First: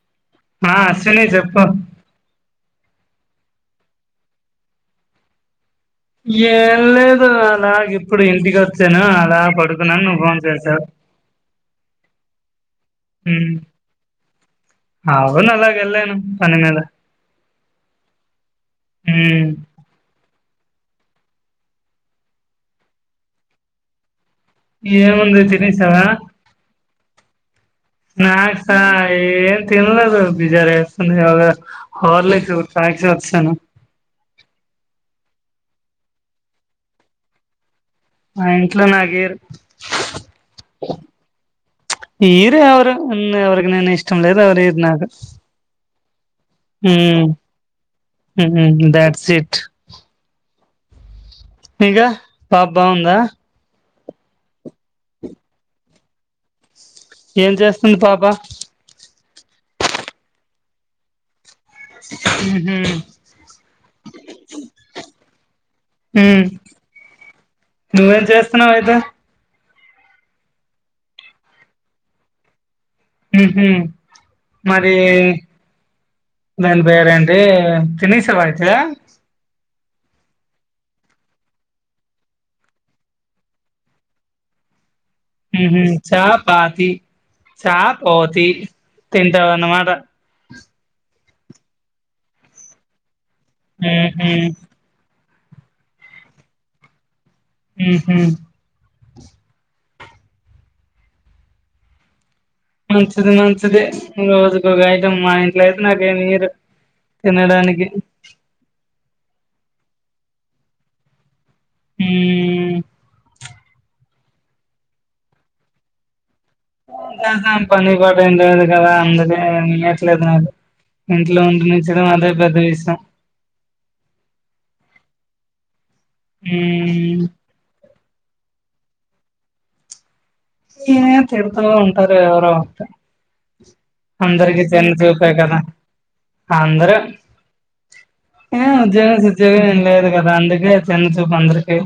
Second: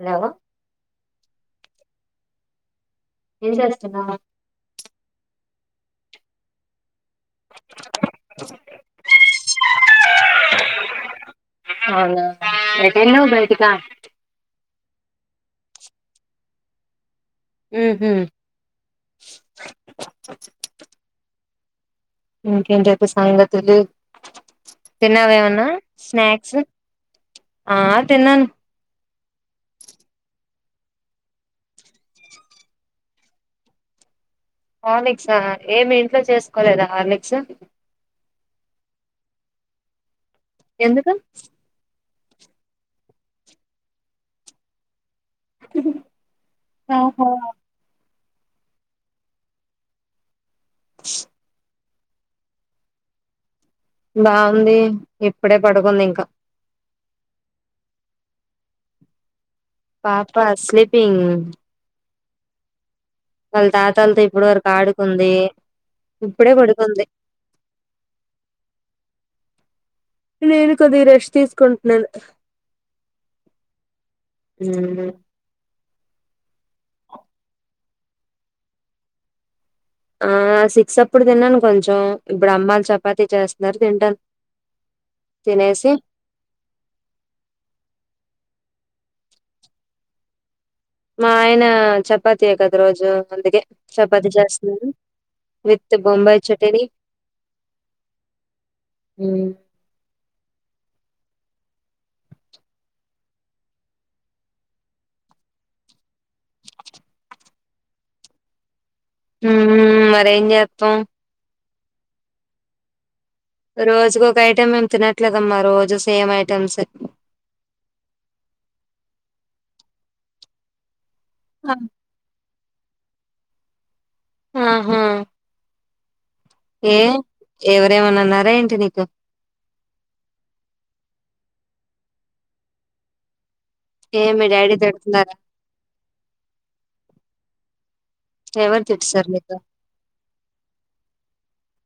Hello ఆ అశ్విని చెప్పు ఏం చేస్తున్నావ్ ఏం లేదు అలాగ ఇప్పుడు ఇంటికి వచ్చాను. అలా పడుకున్నాను నువ్వు ఫోన్ చేసావు. అవునా ఎటెళ్ళావ్ ఉమ్ బయటికా ఔను అలాగే వెళ్ళాను పని మీద ఉమ్ హూ ఉమ్, ఇంకేంటి అయితే సంగతులు ఏమంది తిన్నావేమన్నా తినేసావా స్నాక్స్ ఆ తిన్నాను స్నాక్సా ఏం తినలేదు బి జర వేస్తున్న యోగ హార్లీక్స్ తాగేసి వచ్చాను. హార్లిక్సా ఏమి ఇంట్లో చేసుకోలేదా హార్లిక్స్ ఆ ఇంట్లో నా కెయ్యరు ఎందుకు ఈరేవరు ఊరకనే నేను ఇష్టం లేదువరు నాకు ఆహా ఉమ్ దట్స్ ఇట్ [inaudible] ఇంకా పాప బాగుందా బాగుంది ఇప్పుడే పడుకుంది ఇంకా ఏం చేస్తుంది పాప పాపా స్లీపింగ్ ఉమ్ హు వాళ్ళ తాతాలతో ఇప్పుడు వరకు ఆడుకుంది ఉమ్, ఇప్పుడే పడుకుంది నువ్వేం చేస్తున్నావు అయితే నేను కొద్దిగా రెష్ తీసుకుంటున్నాను ఉమ్ మరి నన్ పేరేంటీ తినేసావా అయితే ఆ సిక్స్ అప్పుడు తిన్నాను కొంచెం ఇప్పుడు అమ్మలు చపాతి చేస్తున్నారు తింటాను ఉమ్ తినేసి చా పాతి చా పోతి తింటావాన్న మాట మా ఆయన చపాతీయ కదా రోజు అందుకే ఉహు చపాతి చేస్తున్నాను విత్ బొంబాయి చెక్కిడి ఉమ్ హు ఉమ్ మంచిది మంచిది రోజుకి ఒక ఐటమ్ మా ఇంట్లో అయితే నాకే మీరు తినడానికి ఉమ్ మరం చేత్తం ఉమ్ రోజుకు ఒక ఐటెం మేము తినట్లేదమ్మా రోజు సేమ్ ఐ నాన్నం పనిబడునుడు కదా ఎందుకే ఏం చేస్తాలే మాందు ఇంట్లో ఉంటనించడం అంటే పెద్ద విషయం ఆహా ఏ ఉమ్ ఎవరేమన్నారా ఏంటి నీక్ గా ఏ తిడుతా ఉంటారు ఎవరో ఒక ఏ మీ అందరికి డాడీ చిన్న చూపే తిడుతున్నారా కదా అందరు హు ఎవరు ఉద్యోగం తిట్టారు నీకు సుద్యోగం ఏం లేదు కదా అందుకే చిన్న చూపు అందరికి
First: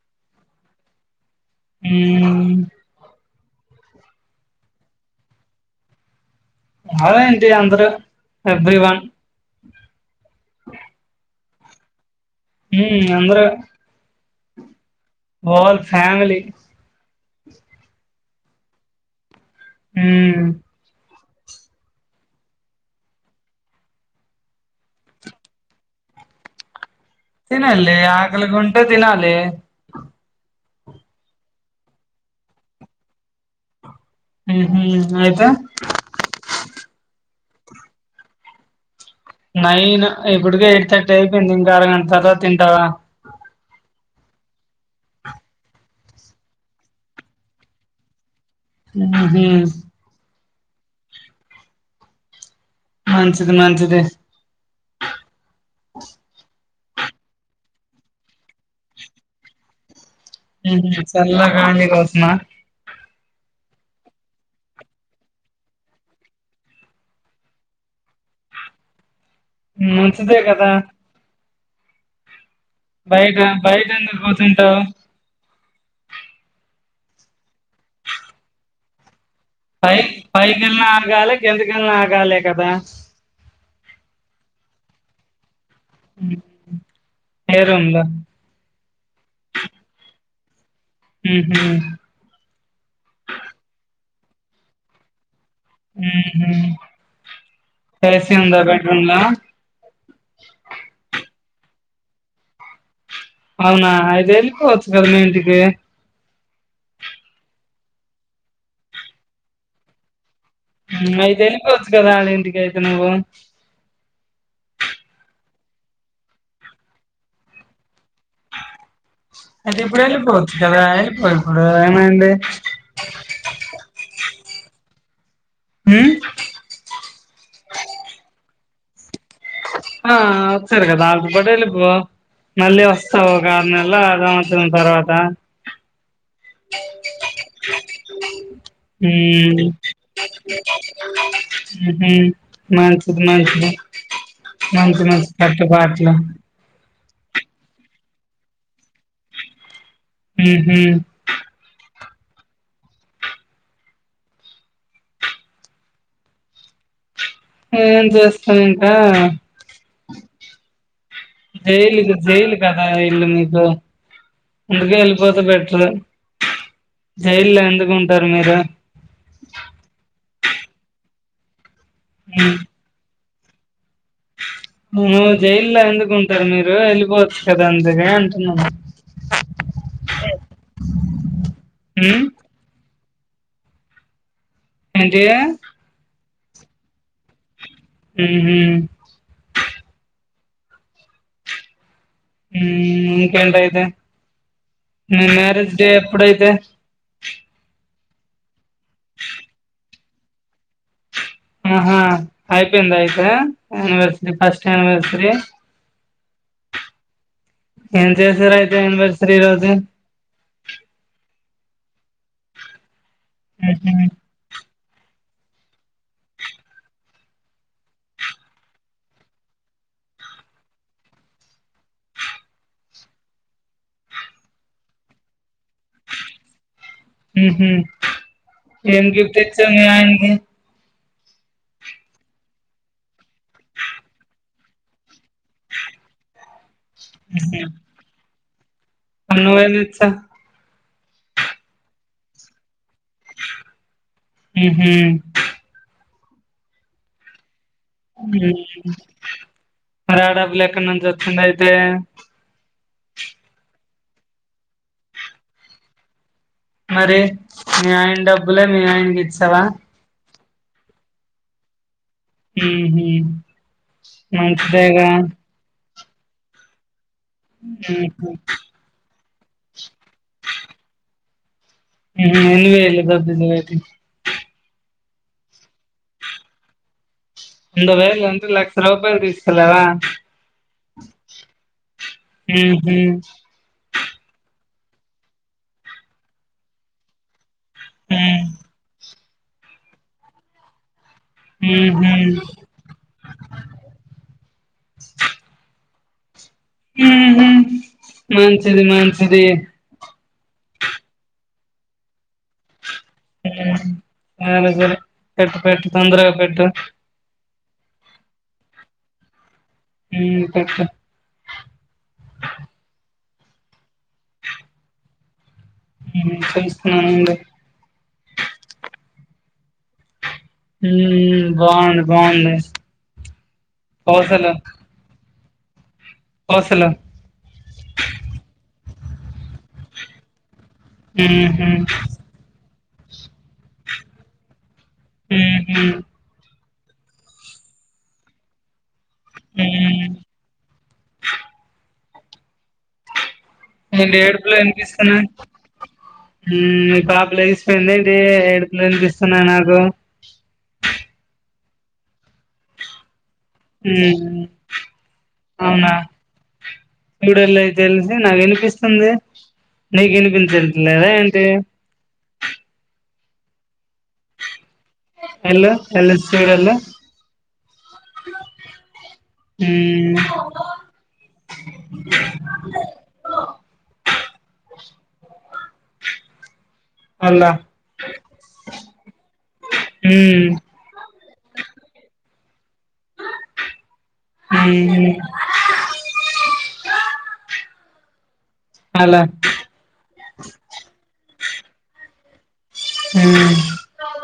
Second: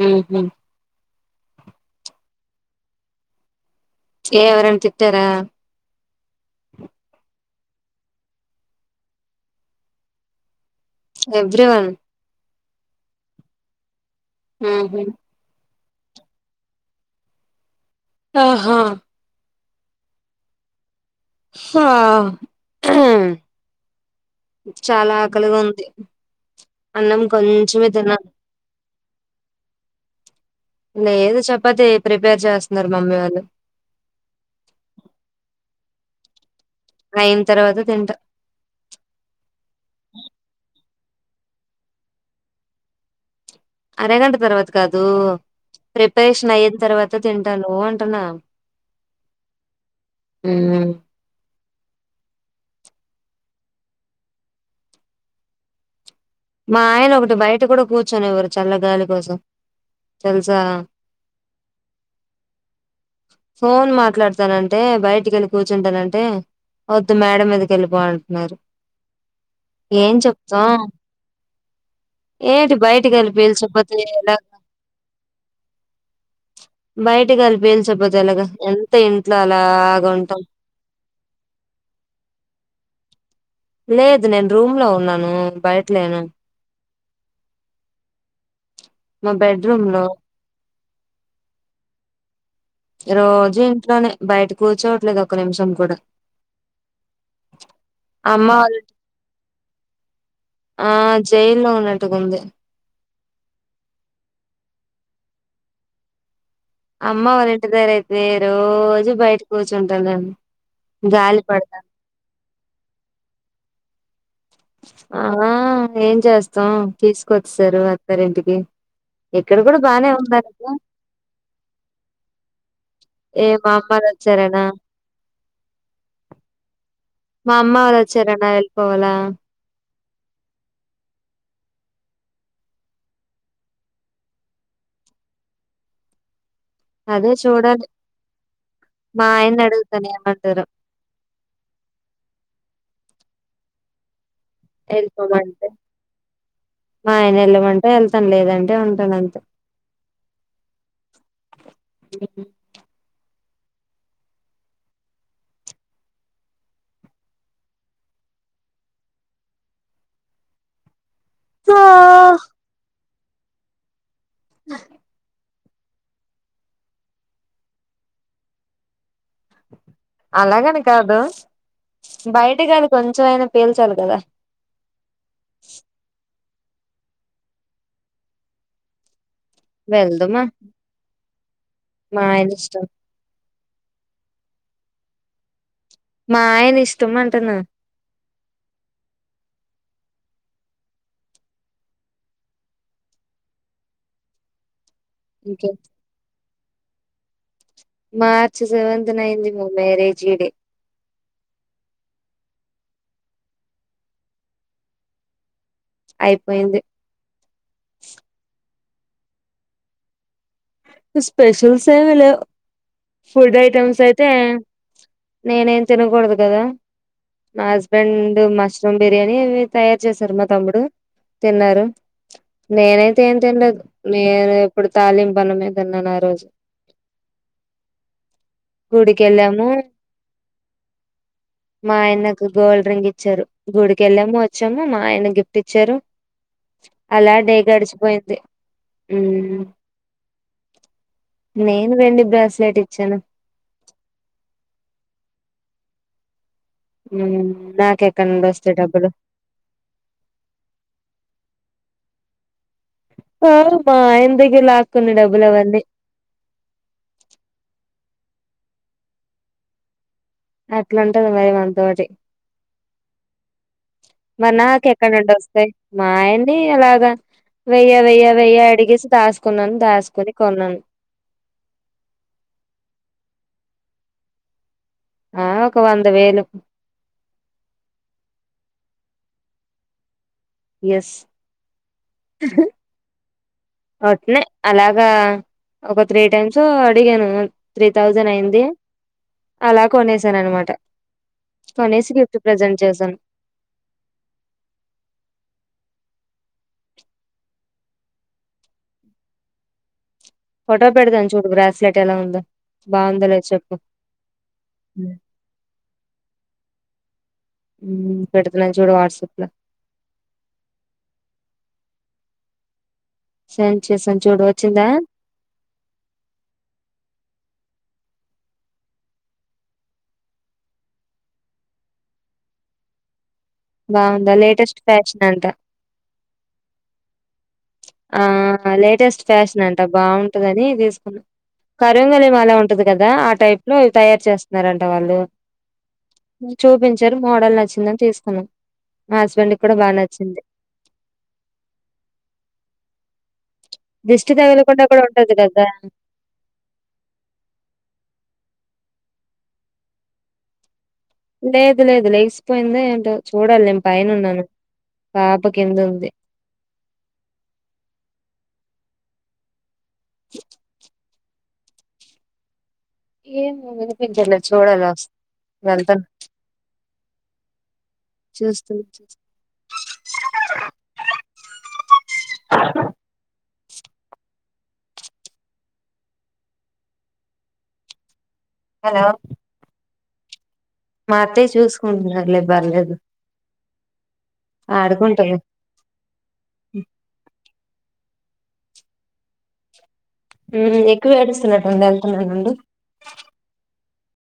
హుహు హు ఏ ఎవరైనా తిట్టారా అదే అండి అందరు ఎవ్రి వన్ ఎవ్రీ వన్ హు అంద్రు హుహు ఫ్యామిలీ ఓహో ఉ హా ఆహా చాలా ఆకలిగా ఉంది అన్నం కొంచెమే తినాలి తిన్నాను ఆకలింగుంటే తినాలి లేదు చప్పతే ప్రిపేర్ చేస్తున్నారు మమ్మీ వాళ్లు ఊహు అయితే అయిన తర్వాత తింటా దైయిపోయింది ఇంకా అరగంట తర్వాత తింటావా అరగంట తర్వాత కాదు ప్రిపరేషన్ అయినా తర్వాత తింటాను అంటున్నా హు హు మంచిది మంచిది మా ఆయన ఒకటి బయట కూడా కూర్చొనివరు చల్లగాలి కోసం తెలుసా. హు చల్ల గాలి కోసమా ఫోన్ మాట్లాడతానంటే బయటికి వెళ్లి కూర్చుంటానంటే వద్దు మేడ మీదకి వెళ్లిపోంటున్నారు హు మంచిదే కదా ఏంటి బయటికెళ్ళి బయట పీల్చకపోతే బయటెందుకు ఎలాగ కూర్చుంటావ్ బయటి గాలి పీల్చకపోతే ఎలాగ ఎంత ఇం పై పైకేలిన అ గాలే కిందికేలిన ఆగాలే కదా లేదు నేన్ రూమ్ లో ఉన్నాను బయట్ లేనాన్ పేరుందా మా బెడ్రూమ్ లో హుహు రోజు ఇంట్లోనే బయట కూర్చోవట్లేదు ఒక్క నిమిషం కూడా. ఊహు ఏసి అమ్మ ఉందా వాళ్ళ బెడ్రూంల ఆ జైల్లో ఉన్నట్టుగా ఉంది అవునా ఐతేఆలిపోవచుక కదా మీ ఇంటికి అమ్మ వాళ్ళ ఇంటి దర అయితే రోజు బయట కూర్చుంటుందడి అయితే వెళ్ళపోవచ్చు కదా ఇంటికైతే ఎ పో ఆ ఏం చేస్తాం తీసుకొచ్చసారు అత్తారి ఇంటికి అది ఇప్పుడాల పోతి కదయి ఇప్పుడు అనాే ఏ మా అమ్మ వచ్చారానా ఉమ్ మా అమ్మ వాలు ఆచరణ పోవాల ఆ వస్తారు కదా ఆకుపట వెళ్ళిపో మళ్ళీ వస్తావ ఒక కదు నెల అద వతు తర్వాత అదే చూడాలి హ మా ఆయన్ని ఊహు అడుగుతాను ఏమంటారో మంచిది మంచిది మంచి మంచి వెళ్ళిపోమంటే కట్టుబాట్లు మా ఆయన ఎళ్ళమంటే ఎళ్తాను లేదంటే ఉంటాను అంతే. హ్మ్ హ్మ్ అ ఏం చేస్తాం ఇంకా ఆ జైలు జైలు కదా ఇగ మీకు అందుకే ఎళ్లిపోతే బెట జైల్లో ఎందుకుంటారు మీరు? అలాగని కాదు. బయట గాలి కొంచెంమయినా పీల్చాలి కదా నువ్వు జైల్లో ఎందుకు ఉంటు టారు మీరు వెళ్ళిపోవచ్చు కదా అందుకే అంటున్నాను. వెల్దుమ, ఉమ్ మాయన ఇష్టం. ఏంటి మాయన ఇష్టం అంటన్న ఉహు ఉమ్ ఇంకేంటయితే. ఉమ్ ఇంకే మ్యారేజ్ డే అప్పుడైతే. మార్చ్ సెవెంత్ నైన్త్ మ మ్యారేజీ డే ఆహా అయిపోయిందయితే, అనివర్సరీ ఫస్ట్ అనివర్సరీ. అయిపోయింది. ఏం చేసారయి యానివర్సరీ రోజు స్పెషల్ ఎం లేవ్ ఫుడ్ ఉహు ఐటమ్స్ అయితే నేనేం తినకూడదు కదా, నా హస్బెండ్ మష్రూమ్ బిర్యానీ ఇవి తయారు చేసారు, మా తమ్ముడు తిన్నారు. నేనైతే ఏం తిన్లేదు, నేను ఇప్పుడు తాలిం బలమేదన్నాను ఆ రోజు ఉహు ఏం గిఫ్ట్ గుడికెళ్ళాము ఇచ్చావ్ మీ ఆయనకి? మా ఆయనకు గోల్డ్ రింగ్ ఇచ్చారు, గుడికెళ్ళాము, వచ్చాము. మా ఆయన గిఫ్ట్ ఇచ్చారు. అలా డే గడిచిపోయింది. మరి ఉమ్, నువ్వేమిచ్చా నేను వెండి బ్రాస్లెట్ ఇచ్ ఉహు ఉమ్ హ్మ్ హారా డబ్బుల్ ఎక్కడ నుంచి వస్తుంద్ అయితే హోమ్ బాయ్ మా ఆయన దగ్గర లాక్కుంది డబ్బులు అవని మరి మీ ఆయన డబ్బులే మీ ఆయనకి ఇచ్చావా అట్లుంటది మరి మన్తోటి హ్మ్ హు మరి మంచిదేగా నాకెక్కడ నుండి వస్తాయి మా ఆయన్ని ఎలాగా వెయ్య ఉహు వెయ్య ఉహు వెయ్య అడిగేసి దాస్ కున్నాను దాసుకుని కోన్నాను [unintelligible] ఆ ఒక వంద వేలు అ వేలు వ లక్ష రూపాయదిలవా ఎస్ హ వట్నే అలాగా ఒక త్రీ టైమ్స్ అడిగాను త్రీ ఉ థౌజండ్ అయింది అలా కొనేసాను అనమాట ఉహు కనీసి గిఫ్ట్ ప్రజెంట్ చేశాను మంచించిది మంచించిది ఫోటో పెడదాను చూడు గ్రాస్లెట్ ఎలా ఉందో బాగుందో లేదో చెప్పు వర పెట్ పెట్ తొందరగా పెట్ పెడుతులంచిూడ వాట్సాప్ లో పెప్ప సం చేసాం చూడు వచ్చిందా చేస్తున్నానుడి బాగుడి బాగుడి బాగుందా లేటెస్ట్ ఫ్యాషన్ అంతా కోసలు ఆ లేటెస్ట్ ఫ్యాషన్ అంట బాగుంటదని తీసుకున్నా ఉహు కరంగలి మాల ఉంటది కదా ఆ టైప్ లో తయారు చేస్తున్న ట వాళ్ళు ఉహు చూపించారు మోడల్ నచ్చిందని తీసుకున్నాం మా హస్బెండ్ కి కూడా బాగా హ్మ్ నచ్చింది ఏంటి దిష్టి ఏడుపులు తగలకుండా కూడా వినిపిస్తున్నాయి ఉంటది కదా మ్మ్ మీ పాప లేసిపోయిందా ఏంటి ఏడు వినిపిస్తున్నాయి నాకు లేదు లేదు లేసిపోయింది ఏంటో చూడాలి నేను పైన హుమ్ ఉన్నాను పాప కింద అవునా ఉంది చూడల అయి తెలిసి నాకు వినిపిస్త సందే నీకు వినిపించించట్లేదా ఏంటి ఏమీ వినిపించల చూడాల హలో చూస్తున్నా చూస్తున్నా. అలాా హలో హుమ్మ్ మాత్తే చూసుకుంటున్నారులే బర్లేదు హ్మ్ ఆడుకుంటారు అలా ఎక్కువ ఏడుస్తున్నట్టుంది అల్ ఎ ర అండి అ